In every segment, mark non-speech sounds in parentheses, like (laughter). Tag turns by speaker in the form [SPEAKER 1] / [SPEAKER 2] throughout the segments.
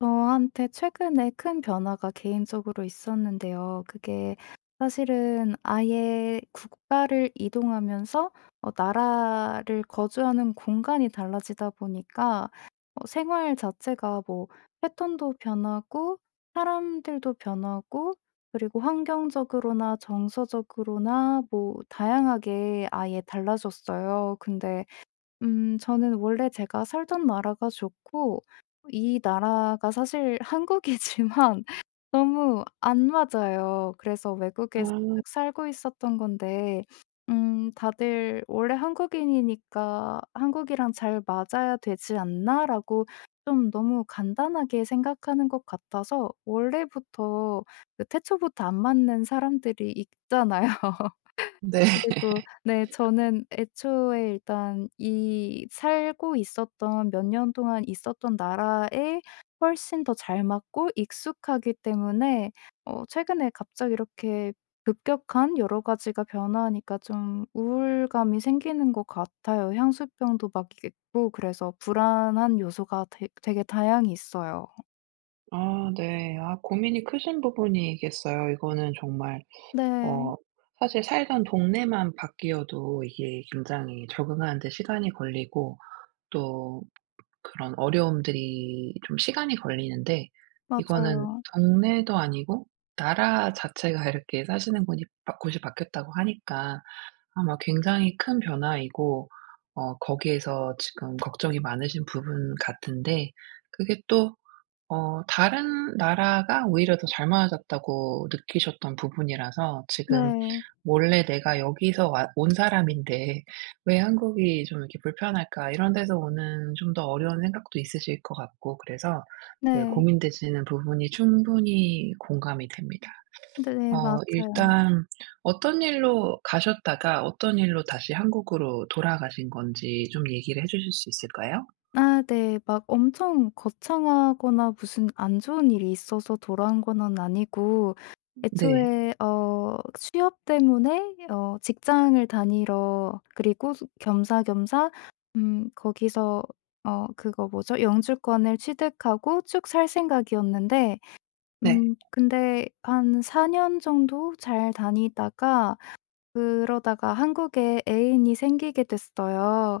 [SPEAKER 1] 저한테 최근에 큰 변화가 개인적으로 있었는데요. 그게 사실은 아예 국가를 이동하면서 나라를 거주하는 공간이 달라지다 보니까 생활 자체가 뭐 패턴도 변하고 사람들도 변하고, 그리고 환경적으로나 정서적으로나 뭐 다양하게 아예 달라졌어요. 근데 저는 원래 제가 살던 나라가 좋고, 이 나라가 사실 한국이지만 (laughs) 너무 안 맞아요. 그래서
[SPEAKER 2] 아
[SPEAKER 1] 외국에서 쭉 살고 있었던 건데, '다들 원래 한국인이니까 한국이랑 잘 맞아야 되지 않나?'라고 좀 너무 간단하게 생각하는 것 같아서, 원래부터 그 태초부터 안 맞는 사람들이 있잖아요.
[SPEAKER 2] 네.
[SPEAKER 1] 그리고
[SPEAKER 2] (laughs)
[SPEAKER 1] 네, 저는 애초에 일단 이 살고 있었던 몇 년 동안 있었던 나라에 훨씬 더 잘 맞고 익숙하기 때문에, 최근에 갑자기 이렇게 급격한 여러 가지가 변화하니까 좀 우울감이 생기는 것 같아요. 향수병도 막 있고, 그래서 불안한 요소가 되 되게 다양히 있어요.
[SPEAKER 2] 아 네. 아, 고민이 크신 부분이겠어요. 이거는 정말,
[SPEAKER 1] 네.
[SPEAKER 2] 어 사실 살던 동네만 바뀌어도 이게 굉장히 적응하는 데 시간이 걸리고, 또 그런 어려움들이 좀 시간이 걸리는데, 이거는
[SPEAKER 1] 맞아요.
[SPEAKER 2] 동네도 아니고 나라 자체가 이렇게 사시는 곳이 바뀌었다고 하니까, 아마 굉장히 큰 변화이고, 거기에서 지금 걱정이 많으신 부분 같은데, 그게 또 다른 나라가 오히려 더 잘 맞았다고 느끼셨던 부분이라서, 지금
[SPEAKER 1] 네.
[SPEAKER 2] 원래 '내가 여기서 와 온 사람인데 왜 한국이 좀 이렇게 불편할까?' 이런 데서 오는 좀 더 어려운 생각도 있으실 것 같고, 그래서 그
[SPEAKER 1] 네.
[SPEAKER 2] 고민되시는 부분이 충분히 공감이 됩니다.
[SPEAKER 1] 네네. 맞아요.
[SPEAKER 2] 일단, 어떤 일로 가셨다가 어떤 일로 다시 한국으로 돌아가신 건지 좀 얘기를 해 주실 수 있을까요?
[SPEAKER 1] 아 네. 막 엄청 거창하거나 무슨 안 좋은 일이 있어서 돌아온 거는 아니고,
[SPEAKER 2] 네.
[SPEAKER 1] 애초에 취업 때문에 직장을 다니러, 그리고 겸사겸사 거기서 그거 뭐죠? 영주권을 취득하고 쭉 살 생각이었는데,
[SPEAKER 2] 네.
[SPEAKER 1] 근데 한 4년 정도 잘 다니다가, 그러다가 한국에 애인이 생기게 됐어요.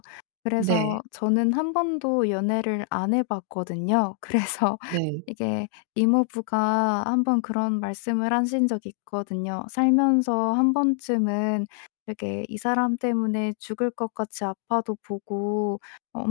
[SPEAKER 2] 네.
[SPEAKER 1] 그래서 저는 한 번도 연애를 안 해 봤거든요. 그래서 (laughs)
[SPEAKER 2] 네.
[SPEAKER 1] 이게, 이모부가 한 번 그런 말씀을 하신 적이 있거든요. "살면서 한 번쯤은 되게 이 사람 때문에 죽을 것 같이 아파도 보고,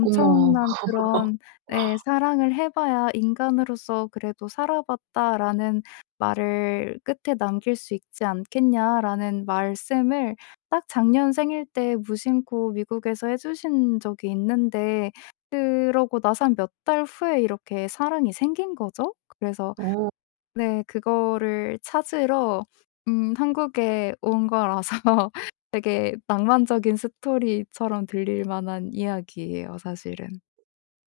[SPEAKER 2] 어머.
[SPEAKER 1] 그런, 네, 사랑을 해 봐야 인간으로서 그래도 살아봤다."라는 말을 끝에 남길 수 있지 않겠냐.'라는 말씀을 딱 작년 생일 때 무심코 미국에서 해 주신 적이 있는데, 그러고 나서 한 몇 달 후에 이렇게 사랑이 생긴 거죠. 그래서
[SPEAKER 2] 어.
[SPEAKER 1] 네, 그거를 찾으러 한국에 온 거라서 (laughs) 되게 낭만적인 스토리처럼 들릴 만한 이야기예요, 사실은.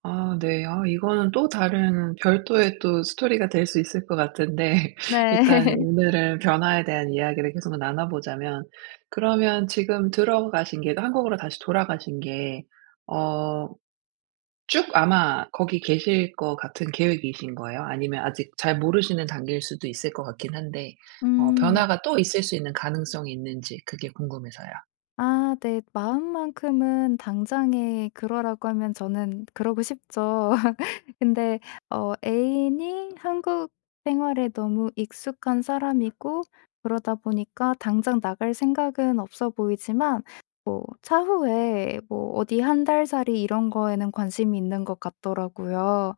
[SPEAKER 2] 아 네. 아, 이거는 또 다른 별도의 또 스토리가 될 수 있을 것 같은데, (laughs)
[SPEAKER 1] 네.
[SPEAKER 2] 일단
[SPEAKER 1] (laughs)
[SPEAKER 2] 오늘은 변화에 대한 이야기를 계속 나눠 보자면, 그러면 지금 들어가신 게, 한국으로 다시 돌아가신 게 어 쭉 아마 거기 계실 것 같은 계획이신 거예요? 아니면 아직 잘 모르시는 단계일 수도 있을 것 같긴 한데,
[SPEAKER 1] 음.
[SPEAKER 2] 변화가 또 있을 수 있는 가능성이 있는지, 그게 궁금해서요.
[SPEAKER 1] 아 네. 마음만큼은 당장에 그러라고 하면 저는 그러고 싶죠. (laughs) 근데 애인이 한국 생활에 너무 익숙한 사람이고, 그러다 보니까 당장 나갈 생각은 없어 보이지만, 뭐 차후에 뭐 어디 한 달 살이 이런 거에는 관심이 있는 것 같더라고요.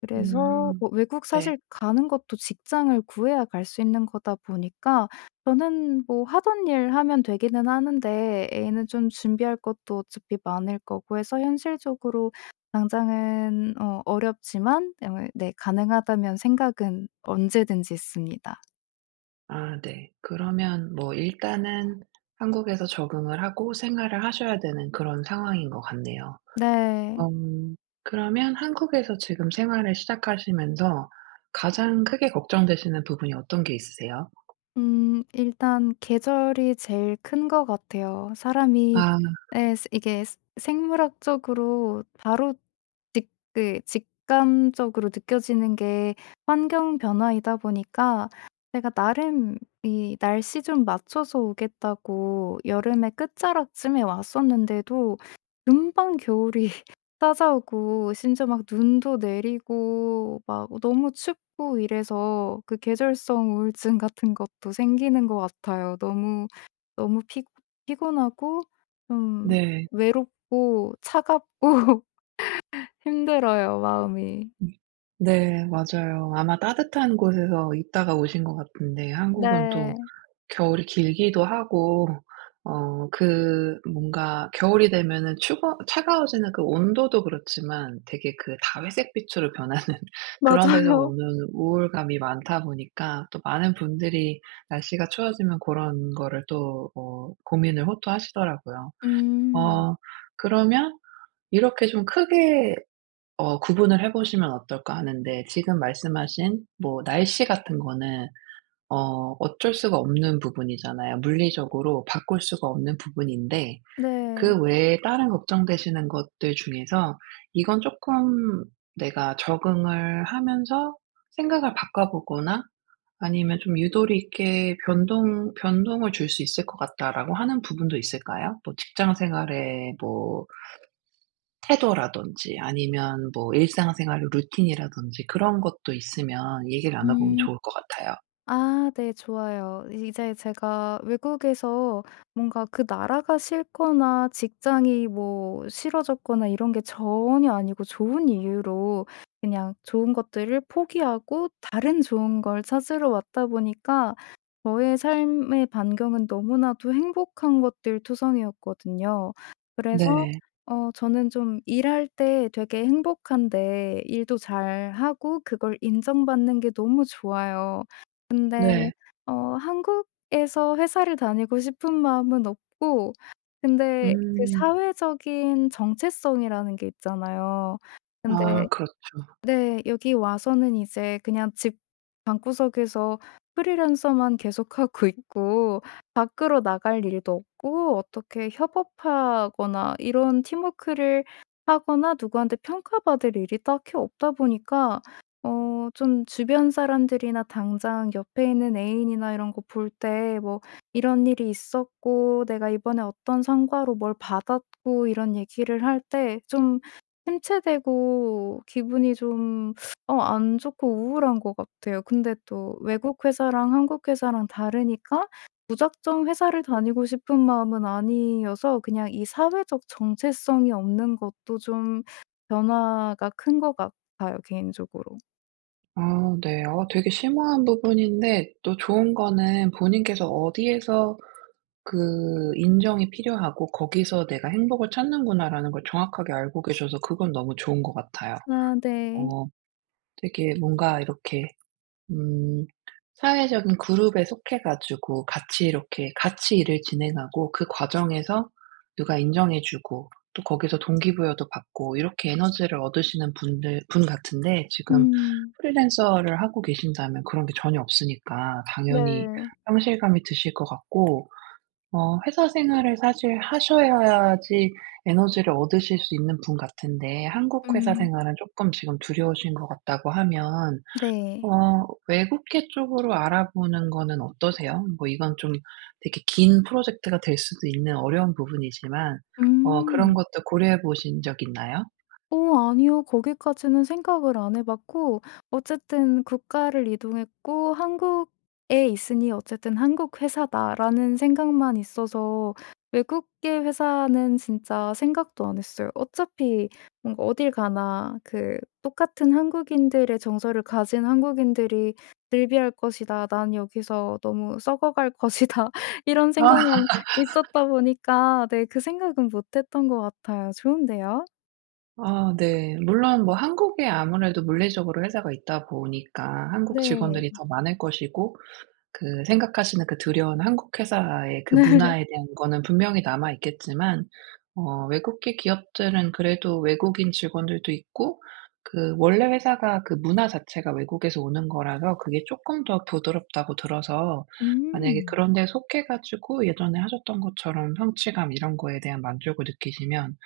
[SPEAKER 1] 그래서
[SPEAKER 2] 음.
[SPEAKER 1] 뭐 외국
[SPEAKER 2] 네.
[SPEAKER 1] 사실 가는 것도 직장을 구해야 갈 수 있는 거다 보니까, 저는 뭐 하던 일 하면 되기는 하는데 애는 좀 준비할 것도 어차피 많을 거고 해서, 현실적으로 당장은 어렵지만, 네, 가능하다면 생각은 언제든지 있습니다.
[SPEAKER 2] 아 네. 그러면 뭐 일단은 한국에서 적응을 하고 생활을 하셔야 되는 그런 상황인 것 같네요.
[SPEAKER 1] 네.
[SPEAKER 2] 음 그러면 한국에서 지금 생활을 시작하시면서 가장 크게 걱정되시는 부분이 어떤 게 있으세요?
[SPEAKER 1] 일단 계절이 제일 큰 것 같아요. 사람이
[SPEAKER 2] 아
[SPEAKER 1] 이게 생물학적으로 바로 직 그 직감적으로 느껴지는 게 환경 변화이다 보니까, 제가 나름 이 날씨 좀 맞춰서 오겠다고 여름의 끝자락쯤에 왔었는데도 금방 겨울이 찾아오고 심지어 막 눈도 내리고 막 너무 춥고, 이래서 그 계절성 우울증 같은 것도 생기는 것 같아요. 너무, 너무 피 피곤하고 좀
[SPEAKER 2] 네.
[SPEAKER 1] 외롭고 차갑고 (laughs) 힘들어요, 마음이.
[SPEAKER 2] 네, 맞아요. 아마 따뜻한 곳에서 있다가 오신 것 같은데, 한국은 또
[SPEAKER 1] 네.
[SPEAKER 2] 겨울이 길기도 하고, 그 뭔가 겨울이 되면은 추거 차가워지는 그 온도도 그렇지만, 되게 그 다회색 빛으로 변하는, (laughs) 그런 데서
[SPEAKER 1] 맞아요.
[SPEAKER 2] 오는 우울감이 많다 보니까, 또 많은 분들이 날씨가 추워지면 고런 거를 또 고민을 호소하시더라고요.
[SPEAKER 1] 음.
[SPEAKER 2] 어 그러면 이렇게 좀 크게 구분을 해 보시면 어떨까 하는데, 지금 말씀하신 뭐 날씨 같은 거는 어쩔 수가 없는 부분이잖아요. 물리적으로 바꿀 수가 없는 부분인데,
[SPEAKER 1] 네.
[SPEAKER 2] 그 외에 다른 걱정되시는 것들 중에서 이건 조금 내가 적응을 하면서 생각을 바꿔보거나, 아니면 좀 유도리 있게 변동을 줄 수 있을 것 같다라고 하는 부분도 있을까요? 뭐 직장 생활의 뭐 태도라든지, 아니면 뭐 일상생활의 루틴이라든지, 그런 것도 있으면 얘기를 나눠보면
[SPEAKER 1] 음.
[SPEAKER 2] 좋을 것 같아요.
[SPEAKER 1] 아 네, 좋아요. 이제 제가 외국에서 뭔가 그 나라가 싫거나 직장이 뭐 싫어졌거나 이런 게 전혀 아니고 좋은 이유로 그냥 좋은 것들을 포기하고 다른 좋은 걸 찾으러 왔다 보니까 저의 삶의 반경은 너무나도 행복한 것들 투성이었거든요. 그래서
[SPEAKER 2] 네.
[SPEAKER 1] 저는 좀 일할 때 되게 행복한데, 일도 잘하고 그걸 인정받는 게 너무 좋아요. 근데
[SPEAKER 2] 네.
[SPEAKER 1] 한국에서 회사를 다니고 싶은 마음은 없고, 근데 그
[SPEAKER 2] 음.
[SPEAKER 1] 사회적인 정체성이라는 게 있잖아요. 근데
[SPEAKER 2] 아 그렇죠.
[SPEAKER 1] 네. 여기 와서는 이제 그냥 집 방구석에서 프리랜서만 계속하고 있고, 밖으로 나갈 일도 없고, 어떻게 협업하거나 이런 팀워크를 하거나 누구한테 평가받을 일이 딱히 없다 보니까 좀 주변 사람들이나 당장 옆에 있는 애인이나 이런 거 볼 때 뭐 "이런 일이 있었고 내가 이번에 어떤 성과로 뭘 받았고." 이런 얘기를 할때좀 침체되고 기분이 좀 안 좋고 우울한 것 같아요. 근데 또 외국 회사랑 한국 회사랑 다르니까 무작정 회사를 다니고 싶은 마음은 아니어서, 그냥 이 사회적 정체성이 없는 것도 좀 변화가 큰 것 같아요, 개인적으로.
[SPEAKER 2] 아 네. 되게 심오한 부분인데, 또 좋은 거는 본인께서 어디에서 그 인정이 필요하고 '거기서 내가 행복을 찾는구나.'라는 걸 정확하게 알고 계셔서, 그건 너무 좋은 것 같아요.
[SPEAKER 1] 아 네.
[SPEAKER 2] 어 되게 뭔가 이렇게 음. 사회적인 그룹에 속해 가지고 같이 이렇게 같이 일을 진행하고, 그 과정에서 누가 인정해 주고 또 거기서 동기부여도 받고 이렇게 에너지를 얻으시는 분들 분 같은데, 지금
[SPEAKER 1] 음.
[SPEAKER 2] 프리랜서를 하고 계신다면 그런 게 전혀 없으니까 당연히
[SPEAKER 1] 네.
[SPEAKER 2] 상실감이 드실 것 같고, 회사 생활을 사실 하셔야지 에너지를 얻으실 수 있는 분 같은데, 한국 회사
[SPEAKER 1] 음.
[SPEAKER 2] 생활은 조금 지금 두려우신 것 같다고 하면,
[SPEAKER 1] 네.
[SPEAKER 2] 외국계 쪽으로 알아보는 거는 어떠세요? 뭐 이건 좀 되게 긴 프로젝트가 될 수도 있는 어려운 부분이지만, 그런
[SPEAKER 1] 음.
[SPEAKER 2] 것도 고려해 보신 적 있나요?
[SPEAKER 1] 오 아니요. 거기까지는 생각을 안 해 봤고, 어쨌든 국가를 이동했고 '한국에 있으니 어쨌든 한국 회사다.'라는 생각만 있어서 외국계 회사는 진짜 생각도 안 했어요. 어차피 뭔가 어딜 가나 그 '똑같은 한국인들의 정서를 가진 한국인들이 늘비할 것이다. 난 여기서 너무 썩어갈 것이다.' (laughs) 이런 생각만
[SPEAKER 2] 아.
[SPEAKER 1] 있었다 보니까 네, 그 생각은 못 했던 것 같아요. 좋은데요?
[SPEAKER 2] 아 네. 물론 뭐 한국에 아무래도 물리적으로 회사가 있다 보니까 한국
[SPEAKER 1] 네.
[SPEAKER 2] 직원들이 더 많을 것이고, 그 생각하시는 그 두려운 한국 회사의 그
[SPEAKER 1] 네.
[SPEAKER 2] 문화에 대한 거는 분명히 남아 있겠지만, 외국계 기업들은 그래도 외국인 직원들도 있고, 그 원래 회사가 그 문화 자체가 외국에서 오는 거라서 그게 쪼끔 더 부드럽다고 들어서, 만약에
[SPEAKER 1] 음.
[SPEAKER 2] 그런 데 속해 가지고 예전에 하셨던 것처럼 성취감 이런 거에 대한 만족을 느끼시면,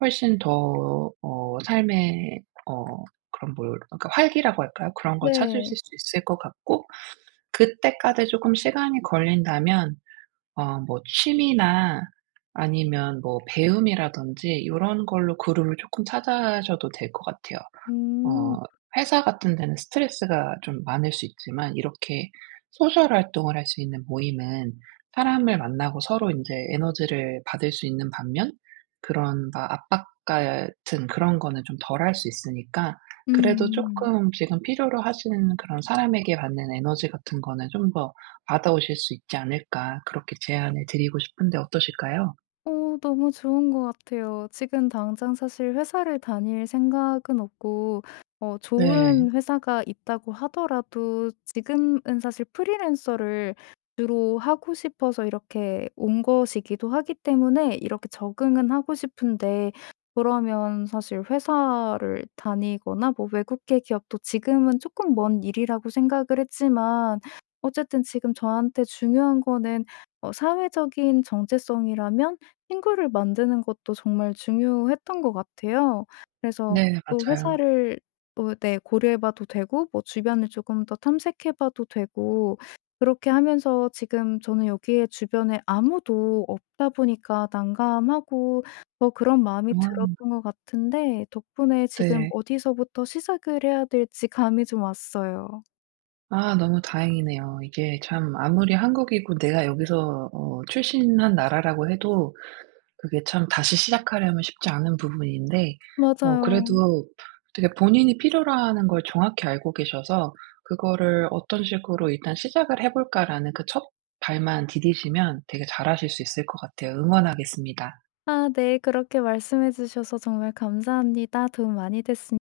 [SPEAKER 2] 훨씬 더 삶의 그런 뭘, 그러니까 활기라고 할까요? 그런 걸 찾으실
[SPEAKER 1] 네.
[SPEAKER 2] 수 있을 것 같고, 그때까지 조금 시간이 걸린다면 뭐 취미나, 아니면 뭐 배움이라든지 요런 걸로 그룹을 조금 찾아셔도 될 것 같아요.
[SPEAKER 1] 음.
[SPEAKER 2] 어 회사 같은 데는 스트레스가 좀 많을 수 있지만, 이렇게 소셜 활동을 할 수 있는 모임은 사람을 만나고 서로 이제 에너지를 받을 수 있는 반면, 그런 막 압박 같은 그런 거는 좀 덜 할 수 있으니까, 그래도
[SPEAKER 1] 음.
[SPEAKER 2] 조금 지금 필요로 하시는 그런 사람에게 받는 에너지 같은 거는 좀 더 받아오실 수 있지 않을까, 그렇게 제안을 드리고 싶은데 어떠실까요?
[SPEAKER 1] 너무 좋은 것 같아요. 지금 당장 사실 회사를 다닐 생각은 없고,
[SPEAKER 2] 네.
[SPEAKER 1] 좋은 회사가 있다고 하더라도 지금은 사실 프리랜서를 주로 하고 싶어서 이렇게 온 것이기도 하기 때문에 이렇게 적응은 하고 싶은데, 그러면 사실 회사를 다니거나 뭐 외국계 기업도 지금은 조금 먼 일이라고 생각을 했지만, 어쨌든 지금 저한테 중요한 거는 사회적인 정체성이라면 친구를 만드는 것도 정말 중요했던 것 같아요. 그래서
[SPEAKER 2] 네,
[SPEAKER 1] 또
[SPEAKER 2] 맞아요.
[SPEAKER 1] 회사를 또 네 고려해 봐도 되고 뭐 주변을 조금 더 탐색해 봐도 되고, 그렇게 하면서 지금 저는 여기에 주변에 아무도 없다 보니까 난감하고 더 그런 마음이
[SPEAKER 2] 아
[SPEAKER 1] 들었던 것 같은데, 덕분에 지금
[SPEAKER 2] 네.
[SPEAKER 1] 어디서부터 시작을 해야 될지 감이 좀 왔어요.
[SPEAKER 2] 아 너무 다행이네요. 이게 참 아무리 한국이고 내가 여기서 출신한 나라라고 해도, 그게 참 다시 시작하려면 쉽지 않은 부분인데,
[SPEAKER 1] 맞아요.
[SPEAKER 2] 그래도 되게 본인이 필요로 하는 걸 정확히 알고 계셔서, 그거를 '어떤 식으로 일단 시작을 해 볼까.'라는 그 첫 발만 디디시면 되게 잘하실 수 있을 것 같아요. 응원하겠습니다.
[SPEAKER 1] 아 네. 그렇게 말씀해 주셔서 정말 감사합니다. 도움 많이 됐습 니다.